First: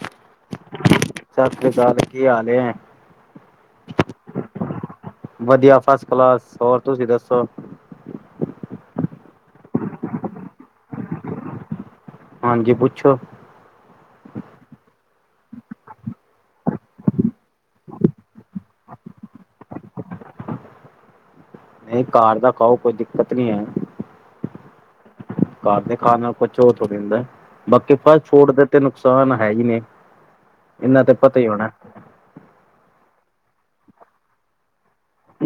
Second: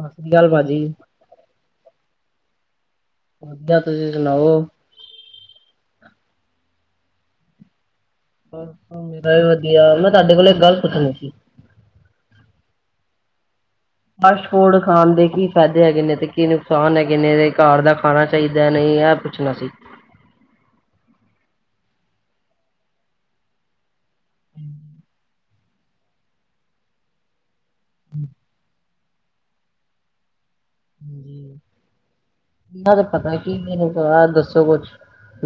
ਸਤਿ ਸ੍ਰੀ ਅਕਾਲ ਭਾਜੀ ਚੱਕ ਕੀ ਹਾਲ ਏ? ਵਧੀਆ ਤੁਸੀਂ ਸੁਣਾਓ? ਵਧੀਆ ਫਸਟ ਕਲਾਸ ਹੋਰ ਤੁਸੀਂ ਦੱਸੋ? [unintelligible] ਵਧੀਆ, ਮੈਂ ਤੁਹਾਡੇ ਕੋਲੋਂ ਇੱਕ ਗੱਲ ਪੁੱਛਣੀ ਸੀ? ਹਾਂਜੀ ਪੁੱਛੋ। ਫਾਸਟ ਫੂਡ ਖਾਣ ਦੇ ਕੀ ਫਾਇਦੇ ਹੈਗੇ ਨੇ? ਤੇ ਕੀ ਨੁਕਸਾਨ ਹੈਗੇ ਨੇ? ਘਰ ਦਾ ਖਾਣਾ ਚਾਹੀਦਾ? ਨਹੀਂ ਇਹ ਪੁੱਛਣਾ ਸੀ। ਨਹੀਂ ਘਰ ਦਾ ਖਾਓ। ਕੋਈ ਦਿੱਕਤ ਨਹੀਂ ਹੈ। [inaudible] ਘਰਦੇ ਖਾਣ ਨਾਲ ਕੁਛ ਥੋੜੀ ਹੁੰਦਾ, ਬਾਕੀ ਫਾਸਟ ਫੂਡ ਦੇ ਤੈਨੂੰ ਨੁਕਸਾਨ ਹੈ ਹੀ ਨੇ, ਇਹਨਾਂ ਤੇ ਪਤਾ ਈ ਹੋਣਾ ਇਹਨਾਂ ਦਾ ਪਤਾ ਕੀ ਨੀਂ ਮੈਨੂੰ, ਪਰ ਦੱਸੋ ਕੁਛ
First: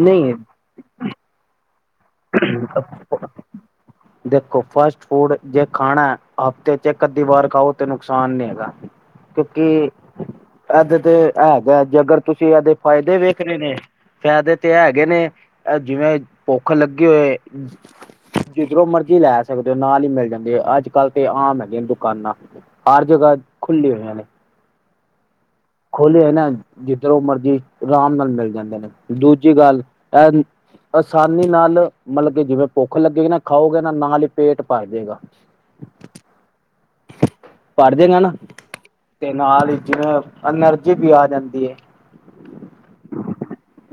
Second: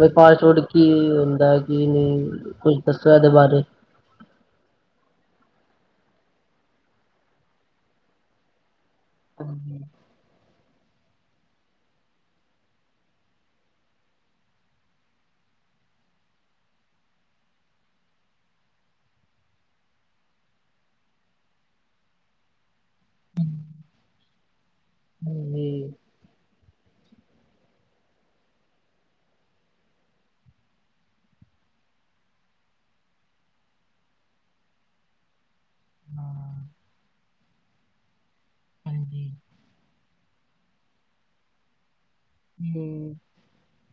ਵੀ ਫਾਸਟ ਫੂੜ ਕੀ ਹੁੰਦਾ? ਕੀ ਨਹੀਂ ਕੁੱਝ ਦੱਸੋ ਇਹਦੇ ਬਾਰੇ ਦੇਖੋ, ਫਾਸਟ ਫੂਡ ਜੇ ਖਾਣਾ ਹਫ਼ਤੇ ਚ ਇੱਕ ਅੱਧੀ ਵਾਰ ਖਾਓ, ਤੇ ਨੁਕਸਾਨ ਨੀ ਹੈਗਾ। ਕਿਉਂਕਿ [unintelligible] ਇਹਦੇ ਤੇ ਹੈਗਾ ਜੇ ਅਗਰ ਤੁਸੀਂ ਇਹਦੇ ਫਾਇਦੇ ਵੇਖ ਰ ਨੇ। ਫਾਇਦੇ ਤੇ ਹੈਗੇ ਨੇ ਜਿਵੇਂ, ਭੁੱਖ ਲੱਗੀ ਹੋਏ ਜਿਧਰੋਂ ਮਰਜੀ ਲੈ ਸਕਦੇ ਹੋ, ਨਾਲ ਹੀ ਮਿਲ ਜਾਂਦੀ ਹੈ, ਅੱਜ ਕੱਲ੍ਹ ਤੇ ਆਮ ਹੈਗੇ ਨੇ ਦੁਕਾਨਾਂ। ਹਰ ਜਗ੍ਹਾ ਖੁੱਲ ਹੋਇਆ ਨੇ। ਖੋਲੇ ਹੈ ਨਾ। ਜਿੱਧਰ ਉਹ ਮਰਜ਼ੀ ਆਰਾਮ ਨਾਲ ਮਿਲ ਜਾਂਦੇ ਨੇ, ਦੂਜੀ ਗੱਲ ਇਹ ਆਸਾਨੀ ਨਾਲ, ਮਤਲਬ ਕਿ ਜਿਵੇਂ ਭੁੱਖ ਲੱਗੇਗੀ ਨਾ, ਖਾਓਗੇ ਨਾ ਨਾਲ ਹੀ ਨਾ ਪੇਟ ਭਰ ਜਾਵੇਗਾ। ਹਾਂ ਪੜ੍ਹਦੇ ਹਨ ਨਾ, ਹਾਂਜੀ ਤੇ ਨਾਲ ਹੀ ਜਿਵੇਂ ਅਨਰਜੀ ਵੀ ਆ ਜਾਂਦੀ ਹੈ। ਹਮ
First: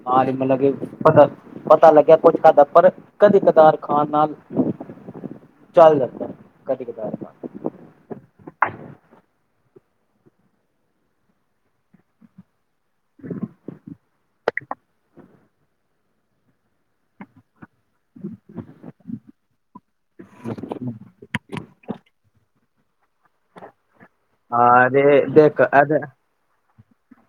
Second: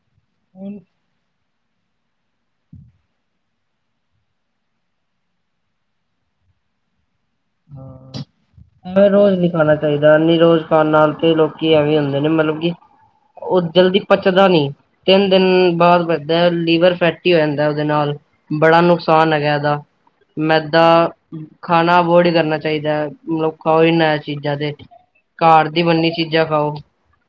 ਹਾਰੀ ਮਤਲਬ। ਕਿ ਪਤਾ ਲੱਗਿਆ ਕੁਝ ਕਰਦਾ। ਪਰ ਕਦੇ ਕਦਾਰ ਖਾਨ ਨਾਲ। ਚੱਲ ਜਾਦਾ, ਕਦੀ ਕਦਾਰ ਹਾਂ। ਐਵੇਂ ਰੋਜ਼ ਨੀ ਖਾਣਾ ਚਾਹੀਦਾ, ਨੀ ਰੋਜ਼ ਖਾਣ ਨਾਲ ਤੇ ਲੋਕੀ ਐਵੇਂ ਹੁੰਦੇ ਨੇ ਮਤਲਬ ਕਿ ਉਹ ਜਲਦੀ ਪਚਦਾ ਨੀ, ਤਿੰਨ ਦਿਨ ਬਾਅਦ ਪਚਦਾ, ਲੀਵਰ ਫੈਟੀ ਹੋ ਜਾਂਦਾ। ਉਹਦੇ ਨਾਲ ਬੜਾ ਨੁਕਸਾਨ ਹੈਗਾ ਇਹਦਾ, ਮੈਂਦਾ ਖਾਣਾ ਬੜੀ ਕਰਨਾ ਚਾਹੀਦਾ, ਮਤਲਬ ਖਾਓ ਹੀ ਨਾ ਏ ਚੀਜ਼ਾਂ ਤੇ ਹਾਂ ਘਰ ਦੀ ਬੰਨੀ ਚੀਜ਼ਾਂ ਖਾਓ।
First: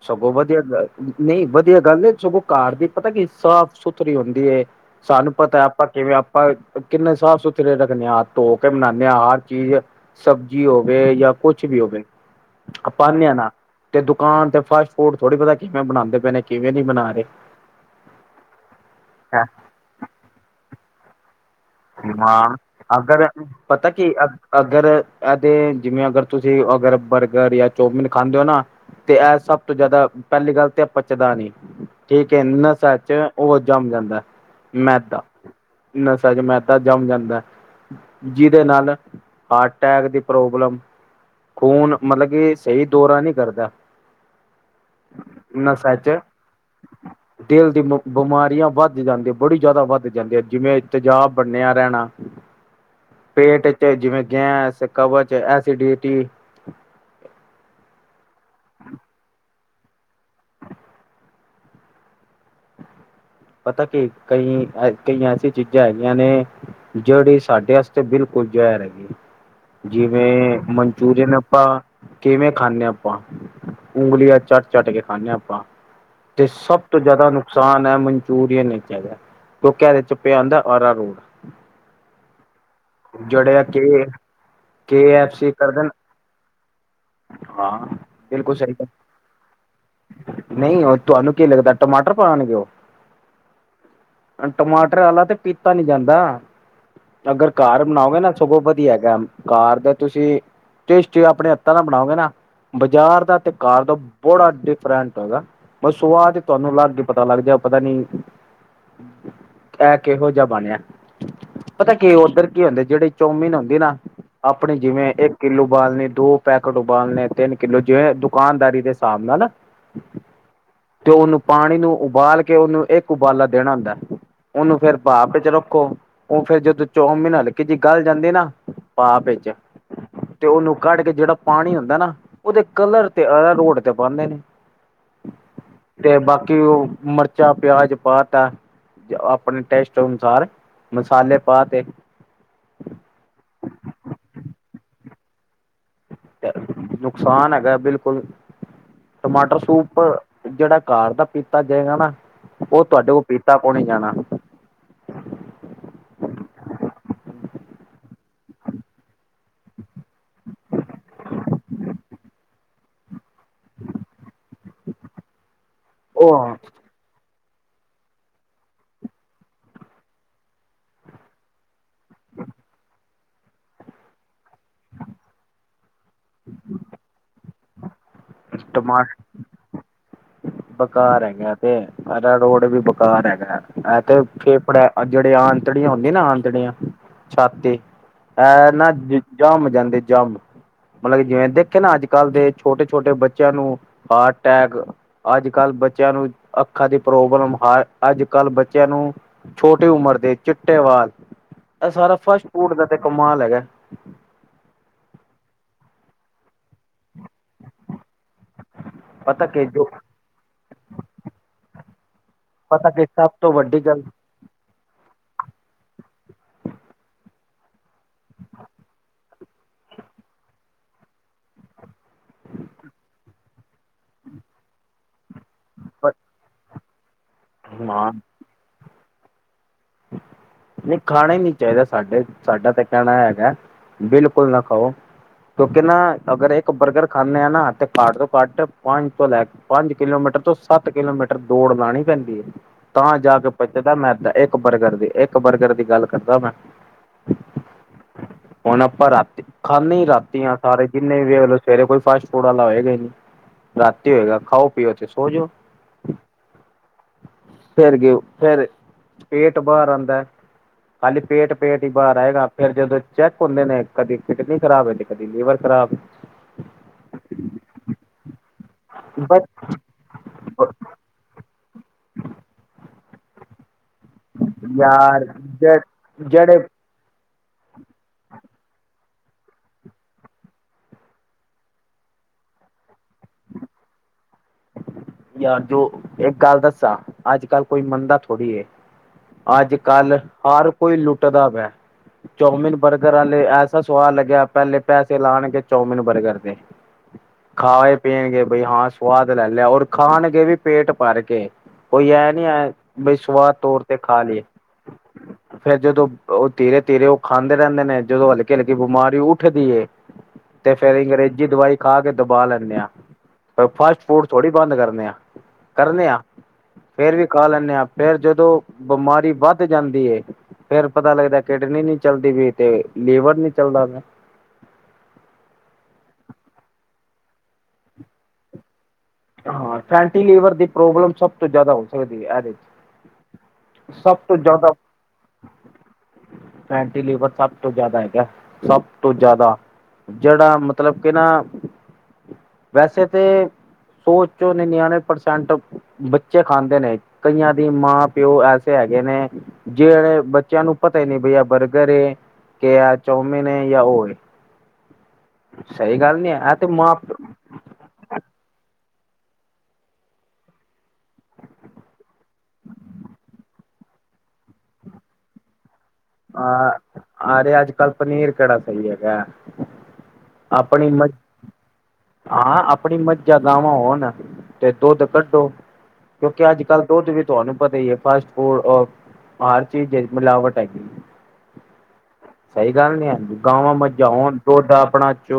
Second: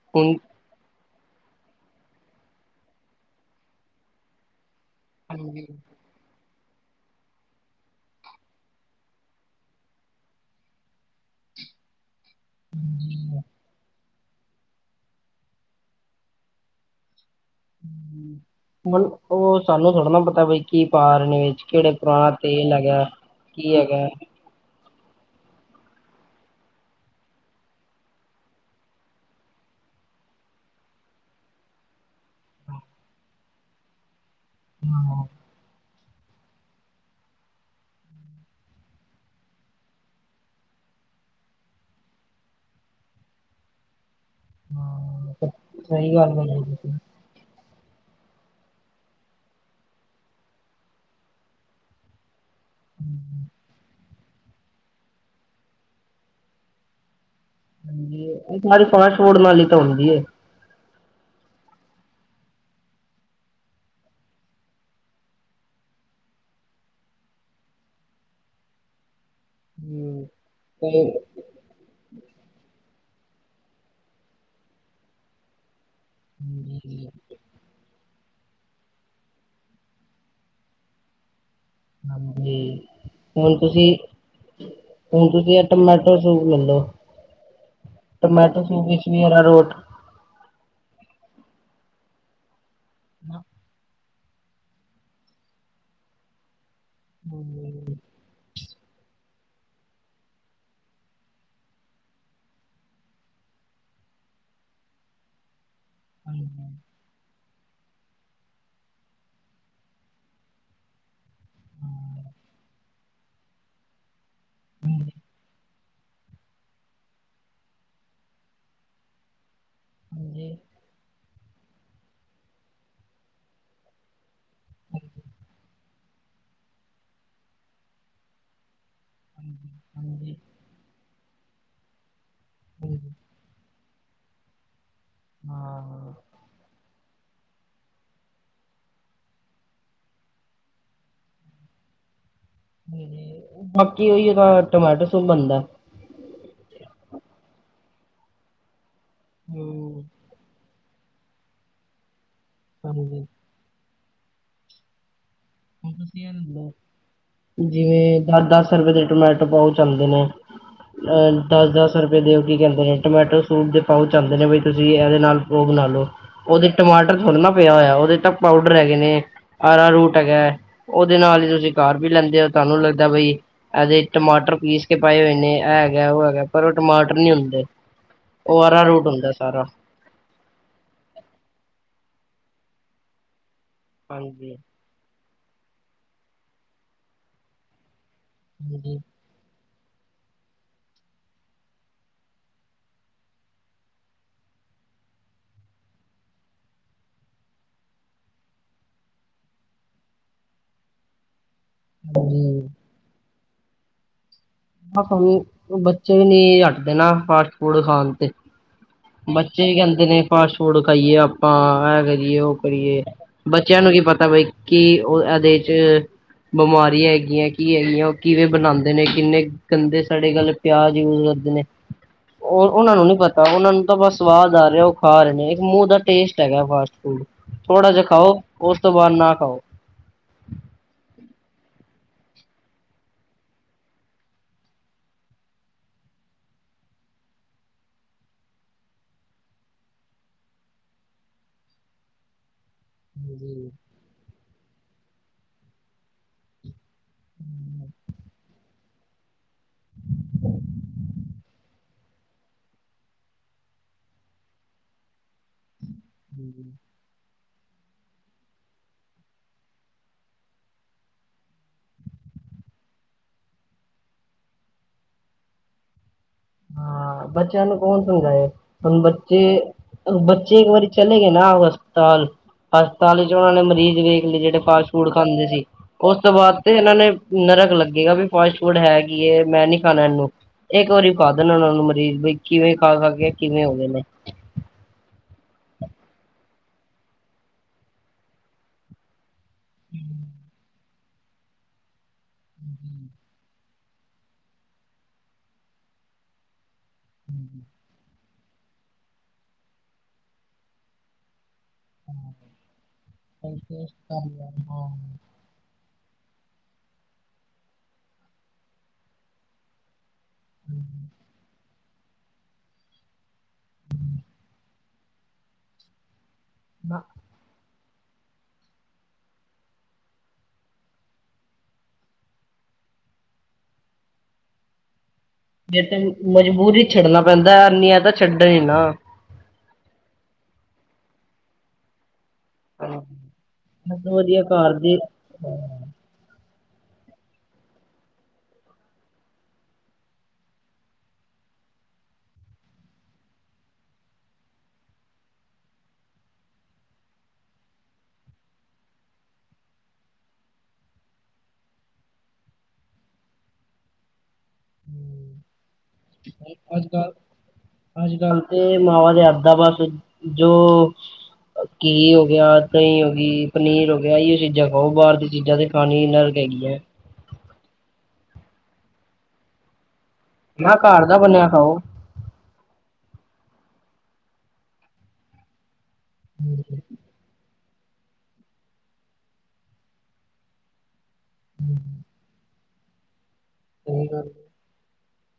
ਸੱਗੋ ਹੁਣ ਵਧੀਆ ਹੈ ਨਹੀਂ ਵਧੀਆ ਗੱਲ ਏ, ਸਗੋਂ ਘਰ ਦੀ ਪਤਾ ਕੀ ਸਾਫ਼ ਸੁਥਰੀ ਹੁੰਦੀ ਹੈ। ਸਾਨੂੰ ਪਤਾ, ਹਾਂਜੀ ਆਪਾਂ ਕਿਵੇਂ ਆਪ ਆਪਾਂ ਕਿੰਨੇ ਸਾਫ਼ ਸੁਥਰੇ ਰੱਖਦੇ ਹਾਂ, ਹਾਥ ਧੋ ਕੇ ਬਨਾਦੇ ਹਾਂ ਹਰ ਚੀਜ਼, ਜਿਵੇਂ ਸਬਜ਼ੀ ਹੋਵੇ ਜਾਂ ਕੁਛ ਵੀ ਹੋਵੇ, ਤੇ ਆਣੇ ਹਾ ਨਾ, ਤੇ ਦੁਕਾਨ ਤੇ ਫਾਸਟ ਫੂਡ ਥੋੜ੍ਹੀ ਪਤਾ ਕਿਵੇਂ ਬਣਾਉਂਦੇ ਪਏ ਨਏ ਨੇ? ਕਿਵੇਂ ਨੀ ਬਣਾ ਰਹੇ? ਉਹ ਸਾਨੂੰ ਥੋੜਾ ਨਾ ਪਤਾ ਬਈ ਕੀ ਪਾ ਰਹੇ ਨੇ ਵਿੱਚ। ਕਿਹੜੇ ਪੁਰਾਣਾ ਮਾਂ ਤੇਲ ਹੈਗਾ ਅਗਰ ਪਤਾ ਕੀ ਅ ਅਗਰ ਜਿਵੇਂ ਅਗਰ ਤੁਸੀਂ ਅਗਰ ਬਰਗਰ ਜਾਂ ਚੋਮਿਨ ਖਾਂਦੇ ਹੋ ਨਾ ਤੇ ਇਹ ਸਭ ਤੋਂ ਜਿਆਦਾ ਪਹਿਲੀ ਗੱਲ ਤੇ ਪਚਦਾ ਨੀ, ਠੀਕ ਹੈ, ਨੱਸਾ ਚ ਉਹ ਜੰਮ ਜਾਂਦਾ, ਮੈਦਾ ਨਸ਼ਾ ਚ ਮੈਦਾ ਜੰਮ ਜਾਂਦਾ ਹੈ, ਜਿਹਦੇ ਨਾਲ ਹਾਰਟ ਅਟੈਕ ਦੀ ਪ੍ਰੋਬਲਮ, ਖ਼ੂਨ ਮਤਲਬ ਕਿ ਸਹੀ ਦੌਰਾ ਨਹੀਂ ਕਰਦਾ। ਹਾਂ, ਨਸਾਂ ਸਹੀ ਚ ਗੱਲ ਆ। ਦਿਲ ਦੀ ਬਿਮਾਰੀਆਂ ਵੱਧ ਜਾਂਦੀ, ਬੜੀ ਜ਼ਿਆਦਾ ਵੱਧ ਜਾਂਦੀ ਹੈ, ਜਿਵੇਂ ਤੇਜ਼ਾਬ ਬੰਨਿਆ ਰਹਿਣਾ, ਪੇਟ ਚ ਜਿਵੇਂ। ਗੈਸ ਕਵਜ ਐਸਿਡੀਿਟੀ। ਹਾਂ ਇਹ ਸਾਰੀ ਫਾਸਟ ਫੂਡ ਨਾਲ ਹੀ ਤਾਂ ਹੁੰਦੀ। ਪਤਾ ਕੀ ਕਈ ਕਈ ਐਸੀ ਚੀਜ਼ਾਂ ਹੈਗੀਆਂ ਨੇ ਜਿਹੜੀ ਸਾਡੇ ਵਾਸਤੇ ਬਿਲਕੁਲ ਕੁਝ ਜੈਰ ਹੈਗੇ, ਹਮ ਜਿਵੇਂ ਤੇ ਮਨਚੂਰੀਅਨ ਆਪਾਂ ਕਿਵੇਂ ਖਾਂਦੇ ਹਾਂ ਆਪਾਂ ਉਂਗਲੀਆਂ ਚੱਟ ਚੱਟ ਕੇ ਖਾਂਦੇ ਹਾਂ ਆਪਾਂ। ਤੇ ਸਭ ਤੋਂ ਜਿਆਦਾ ਨੁਕਸਾਨ ਹੈ। ਚਰੀ ਨ ਕਿਆ ਤੇ ਚੁੱਪਿਆ ਆਉਂਦਾ ਆ ਰੋੜ ਹਾਂਜੀ ਹੁਣ ਤੁਸੀਂ। ਕੇ ਕੇ ਹੁਣ ਐਫ ਸੀ ਤੁਸੀਂ ਆ ਕਰਦੇ ਨੇ। ਟਮਾਟੋ ਸੂਪ ਲੈਲੋ। ਹਾਂ ਬਿਲਕੁਲ ਟਮੈਟੋ ਸਹੀ ਗੱਲ। ਸਸ਼ਰਾ ਰੋਟ ਨਹੀਂ ਉਹ ਤੁਹਾਨੂੰ ਕੀ ਲੱਗਦਾ ਟਮਾਟਰ ਪਾਉਣਗੇ ਉਹ? ਨਾ। ਟਮਾਟਰ ਵਾਲਾ ਤੇ ਪੀਤਾ ਨੀ ਜਾਂਦਾ। ਅਗਰ ਕਾਰ ਬਣਾਓਗੇ ਨਾ ਸਗੋਂ ਵਧੀਆ ਹੈਗਾ ਕਾਰ ਦਾ ਤੁਸੀਂ। ਟੇਸਟੀ ਆਪਣੇ ਹੱਥਾਂ ਦਾ ਬਣਾਓਗੇ ਨਾ ਬਾਜ਼ਾਰ ਦਾ ਅਤੇ ਕਾਰ ਦਾ ਬੜਾ ਡਿਫਰੈਂਟ ਹੋਗਾ। ਬਸ ਉਹ ਆਹ ਚ ਤੁਹਾਨੂੰ ਲੱਗ ਗ ਪਤਾ ਲੱਗ ਜਾ ਪਤਾ ਨੀ। [inaudible] ਕ ਕੇਹੋ ਜਿਹਾ ਬਣਿਆ। ਪਤਾ ਕੀ ਉੱਧਰ ਕੀ ਹੁੰਦੇ ਜਿਹੜੀ ਚੋਮੀਨ ਹੁੰਦੀ ਨਾ ਆਪਣੀ ਜਿਵੇਂ ਇੱਕ ਕਿੱਲੋ ਉਬਾਲਣੀ ਦੋ ਪੈਕੇਟ ਉਬਾਲਣੇ ਤਿੰਨ ਕਿੱਲੋ ਜਿਵੇਂ ਦੁਕਾਨਦਾਰੀ ਦੇ ਹਿਸਾਬ ਨਾਲ। ਨਾ ਨਾ। ਹਾਂਜੀ। ਪਾਣੀ ਨੂੰ ਉਬਾਲ ਕੇ ਉਹਨੂੰ ਇੱਕ ਉਬਾਲਾ ਦੇਣਾ ਹੁੰਦਾ ਹੈ। ਉਹਨੂੰ ਫੇਰ ਬਾਪ ਚ ਰੱਖੋ ਉਹ ਫੇਰ ਜਦੋਂ ਚੌ ਮਹੀ ਨਾਲ ਲਕੀ ਜਿ ਗੱਲ ਜਾਂਦੀ ਨਾ ਪਾ ਵਿੱਚ ਤੇ ਉਹਨੂੰ ਕੱਢ ਕੇ ਜਿਹੜਾ ਪਾਣੀ ਹੁੰਦਾ ਨਾ ਉਹਦੇ ਕਲਰ ਤੇ ਆ ਰੋਡ ਪਾਂਦੇ ਨੇ ਹਾਂ, ਤੇ ਬਾਕੀ ਉਹ ਮਿਰਚਾਂ ਪਿਆਜ ਪਾ ਤਾ ਆਪਣੇ ਟੇਸਟ ਅਨੁਸਾਰ ਮਸਾਲੇ ਪਾ ਤੇ ਬਾਕੀ ਉਹੀ ਤਾਂ ਟਮਾਟਰੋ ਸੂਪ ਬਣਦਾ। ਨੁਕਸਾਨ ਹੈਗਾ ਬਿਲਕੁਲ ਟਮਾਟਰ ਸੂਪ ਹੂੰ, ਜਿਹੜਾ ਘ ਦਾ ਪੀਤਾ ਜਾਏਗਾ ਨਾ ਉਹ ਤੁਹਾਡੇ ਕੋਲ ਹਾਂਜੀ। ਪੀਤਾ ਕੌਣ ਜਾਣਾ। ਤੁਸੀ ਜਿਵੇਂ ਦ ਦਸ ਰੁਪਏ ਦੇ ਟਮੈ ਬਹਚ ਆਉਂਦੇ ਨੇ ਅਹ ਦਸ ਦਸ ਰੁਪਏ ਦਿਓ ਕੀ ਕਹਿੰਦੇ ਨੇ ਟਮੈਟੋ ਸੂਟ ਦੇ ਪਾਓ ਚ ਆਦੇ ਨੇ ਬ ਤੁਸੀਂ ਇਹਦੇ ਨਾਲ ਉਹ ਬਣਾ ਲੋ ਉਹ ਉਹਦੇ ਟਮਾਟਰ ਥੋੜੇ ਨਾ ਪਿਆ ਹੋਇਆ ਉਹਦੇ ਤਾਂ ਪਾਊਡਰ ਹੈਗੇ ਨੇ ਆਰਾ ਰੂਟ ਉਹਦੇ ਨਾਲ ਹੀ ਤੁਸੀਂ ਘਰ ਵੀ ਲੈਂਦੇ ਹੋ ਤੁਹਾਨੂੰ ਲੱਗਦਾ ਬਈ ਇਹਦੇ ਟਮਾਟਰ ਪੀਸ ਕੇ ਪ [inaudible] ਉਹ ਹੈਗਾ ਪਰ ਉਹ ਟਮਾਟਰ ਨੀ ਹੁੰਦੇ ਉਹ ਆਰਾ ਟਮਾ ਰੂਟ ਹੁੰਦਾ ਸਾਰਾ। ਬੇਕਾਰ ਹੈਗਾ ਤੇ ਸਾ ਰੋਡ ਵੀ ਬੇਕਾਰ ਹੈਗਾ। ਆ ਤੇ ਹਾਂਜੀ ਫੇਫੜੇ ਜਿਹੜੇ ਆਂਤੜੀਆਂ ਹੁੰਦੀਆਂ ਨਾ ਆਂਤੜੀਆਂ ਛਾਤੀ ਤੇ- ਹੈ ਨਾ ਹਾਂਜੀ ਜਮ ਜਾਂਦੇ ਜਮ। ਮਤਲਬ ਕਿ ਜਿਵੇਂ ਦੇਖੇ ਨਾ ਅੱਜ ਕੱਲ੍ਹ ਦੇ ਛੋਟੇ ਛੋਟੇ ਬੱਚਿਆਂ ਨੂੰ ਹਾਰਟ ਅਟੈਕ ਅੱਜ ਕੱਲ ਬੱਚਿਆਂ ਨੂੰ ਅੱਖਾਂ ਦੀ ਪ੍ਰੋਬਲਮ ਹ ਅੱਜ ਕੱਲ ਬੱਚਿਆਂ ਨੂੰ ਛੋਟੀ ਉਮਰ ਚਿੱਟੇ ਵਾਲ ਇਹ ਸਾਰਾ ਫਸਟ ਹਾਂਜੀ ਫੂਡ ਦਾ ਤੇ ਕਮਾਲ ਹੈਗਾ। ਬੱਚੇ ਵੀ ਨਹੀਂ ਹਟਦੇ ਨਾ ਫਾਸਟ ਫੂਡ ਖਾਣ ਤੇ ਪਤਾ ਕਿ ਬੱਚੇ ਵੀ ਜੋ ਕਹਿੰਦੇ ਨੇ ਫਾਸਟ ਫੂਡ ਖਾਈਏ ਆਪਾਂ ਇਹ ਕਰੀਏ ਉਹ ਪਤਾ ਕਰੀਏ ਕਿ ਸਭ ਤੋਂ ਬੱਚਿਆਂ ਵੱਡੀ ਨੂੰ ਕੀ ਗੱਲ ਪਤਾ ਵੀ ਕਿ ਉਹ ਇਹਦੇ ਚ ਬਿਮਾਰੀਆਂ ਹੈਗੀਆਂ ਕੀ ਹੈਗੀ ਆ ਉਹ ਕਿਵੇਂ ਬਣਾਉਂਦੇ ਨੇ ਕਿੰਨੇ ਗੰਦੇ ਸਾਡੇ ਗੱਲ ਪਿਆਜ ਯੂਜ ਕਰਦੇ ਨੇ। ਉਹ ਉਹਨਾਂ ਨੂੰ ਨੀ ਪਤਾ ਉਹਨਾਂ ਨੂੰ ਆਪਾਂ ਸਵਾਦ ਆ ਰਿਹਾ ਉਹ ਖਾ ਰਹੇ ਨੇ ਇੱਕ ਮੂੰਹ ਦਾ ਪ- ਟੇਸਟ ਹੈਗਾ ਫਾਸਟ ਫੂਡ ਥੋੜਾ ਜਿਹਾ ਹਾਂ ਖਾਓ ਉਸ ਤੋਂ ਬਾਹਦ ਨਾ ਕਰੋ। ਨੀ ਖਾਣਾ ਹੀ ਨਹੀਂ ਚਾਹੀਦਾ ਸਾਡੇ ਸਾਡਾ ਤਾਂ ਓਕੇ ਨਾ ਅਗਰ ਇੱਕ ਪਰਕਰ ਖਾਨੇ ਆ ਨਾ ਤੇ ਪਾਟ ਤੋ ਪੱਟ ਪੰਜ ਤੋਂ ਤੋਂ ਸੱਤ ਕਿਲੋਮੀਟਰ ਦੋੜ ਲਾਣੀ ਪੈਂਦੀ ਹ ਤਾਂ ਜਾ ਕੇ ਹਾਂਜੀ ਪੁੱਛਦਾ ਮੈਂ ਪਰ ਕਰਦੇ [unintelligible] ਇੱਕ ਬਰਗਰ ਦੀ ਗੱਲ ਕਰਦਾ ਮੈਂ ਕੋਈ ਅਵਾਜ਼ ਨਹੀਂ ਹੁਣ ਆਪਾਂ ਰਾਤ ਖਾਨੇ ਰਾਤੀ ਆ ਸਾਰੇ ਜਿੰਨੇ ਵੀ ਵੇਖ ਲਓ ਸਵੇਰੇ ਕੋਈ ਫਾਸਫੂਡ ਆਲਾ ਹੋਇਗਾ ਹੀ ਰਾਤੀ ਹੋਏਗਾ ਖਾਓ ਪੀ ਉਥੇ ਸੋ ਜਉ। ਹੂੰ ਫਿਰ ਗਏ ਫਿਰ ਪੇਟ ਬਾਹਰ ਆਂਦਾ। ਹਾਲੇ ਪੇਟ ਪੇਟ ਹੀ ਬਾਹਰ ਆਏਗਾ ਫਿਰ ਜਦੋਂ ਚੈੱਕ ਹੁੰਦੇ ਨੇ ਕਦੀ ਕਿਡਨੀ ਖਰਾਬ ਹ ਤੇ ਕਦੀ ਲੀਵਰ ਸਭ ਆ ਬੱਚਿਆਂ ਨੂੰ ਕੌਣ ਸਮਝਾਏ। ਹੁਣ ਬੱਚੇ ਬਸ -ਬੱਚੇ ਇਕ ਵਾਰ ਚਲੇ ਗਏ ਨਾ। ਹਵਸਥਾਲ ਹਸਪਤਾਲ 'ਚ ਉਹਨਾਂ ਨੇ ਮਰੀਜ਼ ਵੇਖ ਲਏ ਜਿਹੜੇ ਫਾਸਫੂਡ ਯਾਰ ਖਾਂਦੇ ਸੀ ਜ ਉਸ ਤੋਂ ਜਿਹੜੇ ਬਾਅਦ ਤੇ ਇਹਨਾਂ ਨੇ ਨਰਕ ਲੱਗੇਗਾ ਵੀ ਫਾਸਫੂਡ ਹੈ ਕੀ ਹ ਮੈਂ ਨਹੀਂ ਖਾਣਾ ਇਹਨੂੰ ਇਕ ਵਾਰੀ ਸਾਧਨ ਮਰੀਜ਼ ਦੇਖੀ ਹੋਏ ਖਾ ਸਕਦੇ ਕਿਵੇਂ ਹੋ ਗਏ ਨੇ। ਯਾਰ ਜੋ ਇੱਕ ਗੱਲ ਦੱਸਾ ਅੱਜਕੱਲ ਕੋਈ ਮੰਨਦਾ ਥੋੜੀ ਏ। ਅੱਜ ਕੱਲ ਹਰ ਕੋਈ ਲੁੱਟਦਾ ਪਿਆ। ਚੋਮਿਨ ਬਰਗਰ ਆਲੇ ਐਸਾ ਸਵਾਦ ਲੱਗਿਆ ਪਹਿਲੇ ਪੈਸੇ ਲਾਣ ਕੇ ਚੋਮਿਨ ਬਰਗਰ ਤੇ ਹਾਂ ਇਹ ਪੀਣ ਗੇ ਬਈ ਹਾਂ ਸਵਾਦ ਲੈ ਲਿਆ ਔਰ ਖਾਣ ਕੇ ਵੀ ਪੇਟ ਭਰ ਕੇ ਕੋਈ ਐ ਨਹੀਂ ਸਵਾਦ ਤੌਰ ਤੇ ਖਾ ਲੇ ਫੇਰ ਜਦੋਂ ਉਹ ਧੀਰੇ -ਧੀਰੇ ਉਹ ਖਾਂਦੇ ਰਹਿੰਦੇ ਨੇ ਜਦੋਂ ਹਲਕੇ -ਹਲਕੇ ਬਿਮਾਰੀ ਉੱਠਦੀ ਏ। ਤੇ ਫਿਰ ਅੰਗਰੇਜ਼ੀ ਦਵਾਈ ਖਾ ਕੇ ਦਬਾ ਲੈਂਣੇ ਆ ਫਸਟ ਫੂਡ ਥੋੜੀ ਬੰਦ ਕਰਨੇ ਆ -ਕਰਨੇ ਆ ਫਿਰ ਵੀ ਖਾ ਲੈਣੇ ਆ ਫਿਰ ਜਦੋਂ ਬਿਮਾਰੀ ਵੱਧ ਜਾਂਦੀ ਏ। ਫਿਰ ਪਤਾ ਲੱਗਦਾ ਕਿਡਨੀ ਨਹੀਂ ਚੱਲਦੀ ਵੀ ਤੇ ਲੇਬਰ ਨਹੀਂ ਚੱਲਦਾ ਮਜਬੂਰੀ ਚੜਨਾ ਪੈਂਦਾ ਅਰਨੀਆਂ ਤਾਂ ਛੱਡਣਾ ਹੀ ਹਾਂ ਫੈਂਟੀ ਲੀਵਰ ਦੀ ਪ੍ਰੋਬਲਮ ਸਭ ਤੋਂ ਜਿਆਦਾ ਸਕ ਹਾਂ, [inaudible] ਇਸ ਸਭ ਤੋਂ ਵਧੀਆ ਜਿਆਦਾ ਘਰ ਦੀ ਫੈਟੀ ਲੀਵਰ ਸਭ ਤੋਂ ਜਿਆਦਾ ਹੈਗਾ ਸਭ ਤੋਂ ਜਿਆਦਾ ਜਿਹੜਾ ਮਤਲਬ ਕਿ ਨਾ ਵੈਸੇ ਤੇ ਸੋਚੋ ਨਿਆਣੇ ਪਰਸੈਂਟ ਬੱਚੇ ਖਾਂਦੇ ਨੇ ਕਈਆਂ ਦੀ ਮਾਂ ਪਿਓ ਐਸੇ ਜਿਹੜੇ ਬੱਚਿਆਂ ਨੂੰ ਪਤਾ ਹੀ ਨਹੀਂ ਬਈ ਬਰਗਰ ਏ। ਕਿ ਇਹ ਚੋਮਿਨ ਏ ਜਾ ਉਹ ਏ। ਸਹੀ ਗੱਲ ਨੀ ਇਹ ਤੇ ਅੱਜ ਮਾਂ ਕੱਲ -ਅੱਜ ਕੱਲ ਤੇ ਨਾਲ ਜਾਂਦਾ ਬਸ ਜੋ ਕੀ ਹੋ ਗਿਆ ਦਹੀ ਹੋਗੀ ਪਨੀਰ ਹੋ ਗਿਆ ਇਹ ਚੀਜ਼ਾਂ ਖਾਓ ਬਾਹਰ ਦੀਆਂ ਚੀਜ਼ਾਂ ਤੇ ਖਾਣੀ ਨਰਕ ਹੈਗੀ ਹੈ। ਆ ਰਿਹਾ ਅੱਜ ਕੱਲ ਪਨੀਰ ਕਿਹੜਾ ਸਹੀ ਹੈਗਾ। ਨਾ ਆਪਣੀ ਘਰ ਮ ਦਾ ਬਣਿਆ ਖਾਓ। ਹਾਂ ਆਪਣੀ ਮ ਜਾਂ ਗਾਵਾਂ ਹੋਣ ਤੇ ਤੂੰ ਤੇ ਕੱਢੋ ਕਿਉਂਕਿ ਅੱਜ ਕੱਲ ਦੁੱਧ ਵੀ ਤੁਹਾਨੂੰ ਪਤਾ ਹੀ ਹ ਫਾਸਟਫੂਡ ਹਰ ਚੀਜ ਮਿਲਾਵਟ ਹੈਗੀ ਏ। [inaudible] ਸਹੀ ਗੱਲ ਨਹੀਂ ਗਾਵਾਂ ਮੱਝਾਂ ਹੋਣ ਦੁਧ ਆਪਣਾ [unintelligible]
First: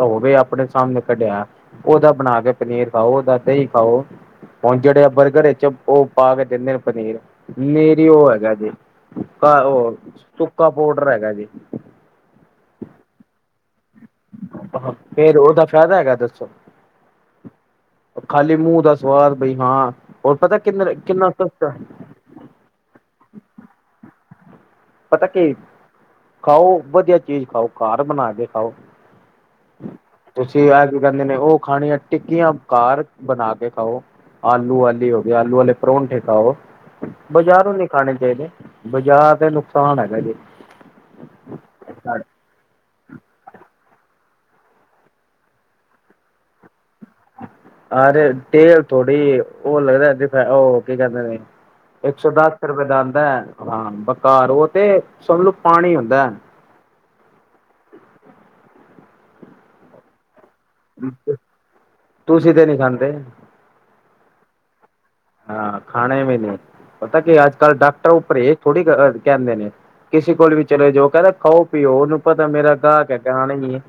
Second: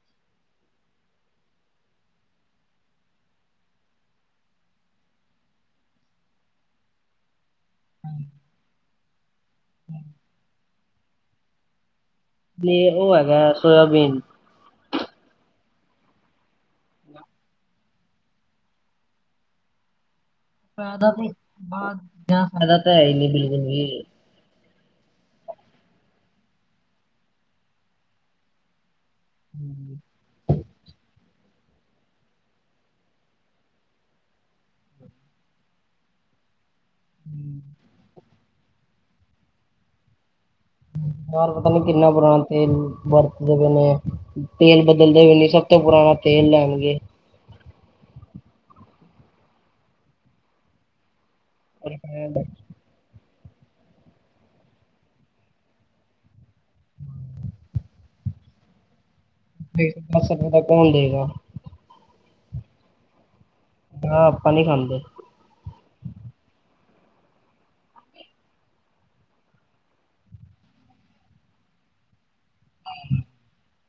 ਹੋਵੇ ਆਪਣੇ ਸਾਹਮਣੇ ਕੱਢਿਆ ਉਹਦਾ ਬਣਾ ਕੇ ਪਨੀਰ ਖਾਓ ਉਹਦਾ ਦਹੀ ਖਾਉ। ਹੁਣ ਜਿਹੜੇ ਅਪਰ ਘਰੇ 'ਚ ਉਹ ਪਾ ਕੇ ਦਿੰਦੇ ਆ ਪਨੀਰ ਨਰੀਓ ਹੈਗਾ ਜੇ ਸੁੱਕਾ ਓ ਸੁਕਾ ਪਾਊਡਰ ਹੈਗਾ ਜੇ। ਤੇ ਉਹ ਹੈਗਾ। ਸੋਇਆਬੀਨ ਫੇਰ ਉਹਦਾ ਫੈਹਦਾ ਹੈਗਾ ਦੱਸੋ ਖਾਲੀ ਮੂੰਹ ਦਾ ਸਵਾਦ ਬਈ ਹਾਂ। ਹੋਰ ਪਤਾ ਕਿੰਨਾ ਫਾਇਦਾ ਕਿੰਨਾ ਸਸਤਾ ਫਾਇਦਾ ਤਾਂ ਹੈ ਨਹੀਂ ਬਿਲਕੁਲ ਵੀ ਪਤਾ ਕੀ ਖਾਓ ਵਧੀਆ ਚੀਜ਼ ਖਾਓ ਘਰ ਬਣਾ ਕੇ ਖਾਓ। ਤੁਸੀਂ ਅੱਜ ਗੱਲ ਕਿੰਦੇ ਨੇ ਉਹ ਖਾਣੀਆਂ ਟਿੱਕੀਆਂ ਕਾਰ ਬਣਾ ਕੇ ਖਾਓ। ਆਲੂ ਵਾਲੀ ਹੋ ਗਈ ਆਲੂ ਵਾਲੇ ਪਰੌਂਠੇ ਖਾਉ। ਬਾਜ਼ਾਰ ਨੂੰ ਨੀ ਖਾਣੇ ਚਾਹੀਦੇ ਬਾਜ਼ਾਰ ਦਾ ਨੁਕਸਾਨ ਹੈਗਾ ਜੇ ਯਾਰ ਪਤਾ ਨ ਕਿੰਨਾ ਪੁਰਾਣਾ ਤੇਲ ਵਰਤਦੇ ਪਣੇ ਤੇਲ ਬਦਲਦੇ ਵੀ ਨ ਸਭ ਤੋਂ ਪੁਰਾਣਾ ਤੇਲ ਲੈਣਗੇ ਆਰੇ ਤੇਲ ਥੋੜੀ ਉਹ ਲੱਗਦਾ ਉਹ ਕੀ ਕਹਿੰਦੇ ਨੇ ਇੱਕ ਸੌ ਦਸ ਰੁਪਏ ਦਉਦਾ ਹਾਂ ਬਕਾਰ ਉਹ ਤੇ ਸਮਲੋ ਪਾਣੀ ਹੁੰਦਾ ਦਸ ਰੁਪਏ ਦਾ ਕੌਣ ਦੇਗਾ ਤੁਸੀਂ ਤੇ ਨਹੀਂ ਖਾਂਦੇ ਹਾਂ ਆਪਾਂ ਨਹੀਂ ਖਾਂਦੇ ਹਾਂ ਖਾਣੇ ਵੀ ਨਹੀਂ ਪਤਾ ਕੀ ਅੱਜ ਕੱਲ੍ਹ ਡਾਕਟਰ ਉੱਪਰ ਥੋੜੀ ਕਹਿੰਦੇ ਨੇ ਕਿਸੇ ਕੋਲ ਵੀ ਚਲੇੋ ਜੋ ਕਹਿੰਦਾ ਖਾਓ ਪੀਓ ਉਹਨੂੰ ਪਤਾ ਮੇਰਾ ਗਾਹਕ ਹੈ ਗਾਣਾ ਹੀ ਹੈ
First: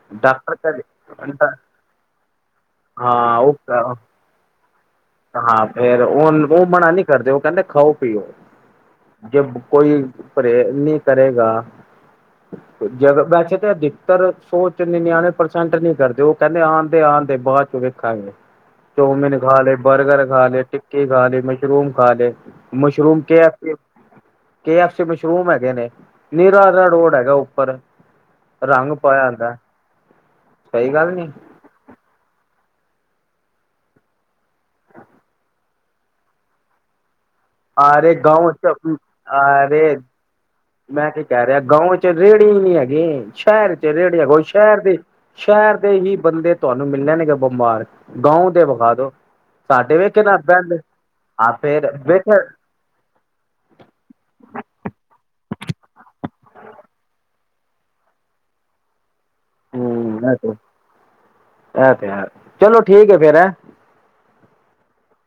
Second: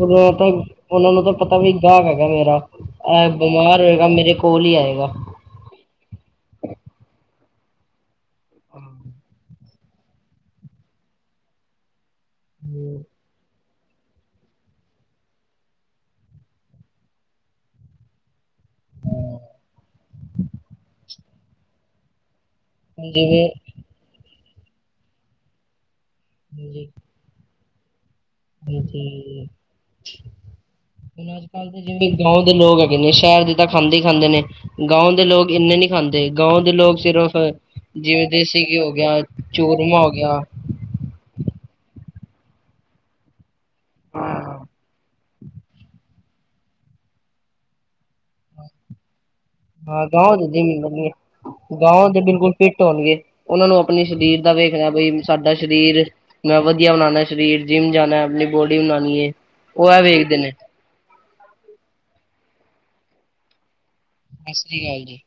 ਮੈਂ ਤਾਂ ਡਾਕਟਰ ਉਹਨਾ ਨੂੰ ਤਾਂ ਕਦੇ ਡ ਪਤਾ ਵੀ ਗਾਹਕ ਹੈਗਾ ਮੇਰਾ ਹਾਂ ਉਹ ਬਿਮਾਰ ਹੋਏਗਾ ਮੇਰੇ ਕੋਲ ਹੀ ਆਏਗਾ ਹਾਂ ਫੇਰ ਉਹ ਉਹ ਮਨਾ ਨਹੀਂ ਕਰਦੇ ਉਹ ਕਹਿੰਦੇ ਖਾਓ ਪੀਓ ਜੇ ਕੋਈ ਪ੍ਰੇ ਨਹੀਂ ਕਰੇਗਾ। ਅਧਿਕਤਰ ਸੋ ਚ ਨਿਨਿਆਣੇ ਪ੍ਰਸੈਂਟ ਨੀ ਕਰਦੇ ਉਹ ਕਹਿੰਦੇ ਆਉਦੇ ਆਉਂਦੇ ਬਾਅਦ ਚ ਵੇਖਾਂਗੇ। ਚੋਮਿਨ ਖਾ ਲੈ ਬਰਗਰ ਖਾ ਲੈ ਟਿੱਕੀ ਖਾ ਲ ਮਸ਼ਰੂਮ ਖਾ ਲ ਮਸ਼ਰੂਮ ਕੇ ਜਿਵੇਂ ਕੇ ਐਫ ਸੀ ਮਸ਼ਰੂਮ ਹੈਗੇ ਨੇ ਨੀਰਾ ਹਾਂਜੀ ਰੋਡ ਹੈਗਾ ਉੱਪਰ ਰੰਗ ਪਾਇਆ ਹਾਂਜੀ ਹੁੰਦਾ ਸਹੀ ਗੱਲ ਨੀ ਹੁਣ ਅੱਜ ਕੱਲ੍ਹ ਦੇ ਜਿਵੇਂ ਗਾ ਦੇ ਲੋਕ ਹੈ ਹੈਗੇ ਨੇ ਸ਼ਹਿਰ ਦੇ ਤਾਂ ਖਾਂਦੇ ਹੀ ਖਾਂਦੇ ਨੇ ਗਾਉਂ ਦੇ ਲੋਕ ਇੰਨੇ ਨੀ ਖਾਂਦੇ ਗਾਓ ਦੇ ਲੋਕ ਸਿਰ ਅਰੇ ਗਾਓ ਚ ਆਰੇ ਚੂਰਮਾ ਹੋ ਗਿਆ ਮੈਂ ਕੀ ਕਹਿ ਰਿਹਾ ਗਾਂਓ ਰੇੜੀ ਵੀ ਨਹੀਂ ਹੈਗੀ ਸ਼ਹਿਰ ਚ ਏ ਰੇੜੀ ਦੇਖੋ ਸ਼ਹਿਰ ਦੇਹੀ ਬੰਦੇ ਤੁਹਾਨੂੰ ਮਿਲਣੇ ਨੇਗੇ ਬਿਮਾਰ ਗਾਊ ਦੇ ਵਿਖਾ ਦੋ। ਸਾਡੇ ਹਾਂ ਵੇਖ ਗਾਉ ਨਾ ਦੇ ਜਿੰਮ ਵਧੀਆ ਗਾਉ ਦੇ [unintelligible] ਬਿਲਕੁਲ ਫਿੱਟ ਹੋਣਗੇ ਉਹਨਾਂ ਨੂੰ ਆਪਣੇ ਸਰੀਰ ਦਾ ਵੇਖਣਾ ਬਈ ਸਾਡਾ ਸਰੀਰ ਮੈਂ ਵਧੀਆ ਬਨਾਨਾ ਸ਼ਰੀਰ। ਜਿੰਮ ਜਾਣਾ ਆਪਣੀ ਬੋਡੀ ਬਣਾਣੀ ਹੈ ਉਹ ਏਹ ਹੂੰ ਵੇਖਦੇ ਇਹ ਤੇ ਨੇ। ਇਹ ਤੇ ਹੈ ਚਲੋ ਠੀਕ ਹੈ ਫੇਰ ਹੈ। ਸਸ ਸ੍ਰੀ ਕਾਲ ਜੀ।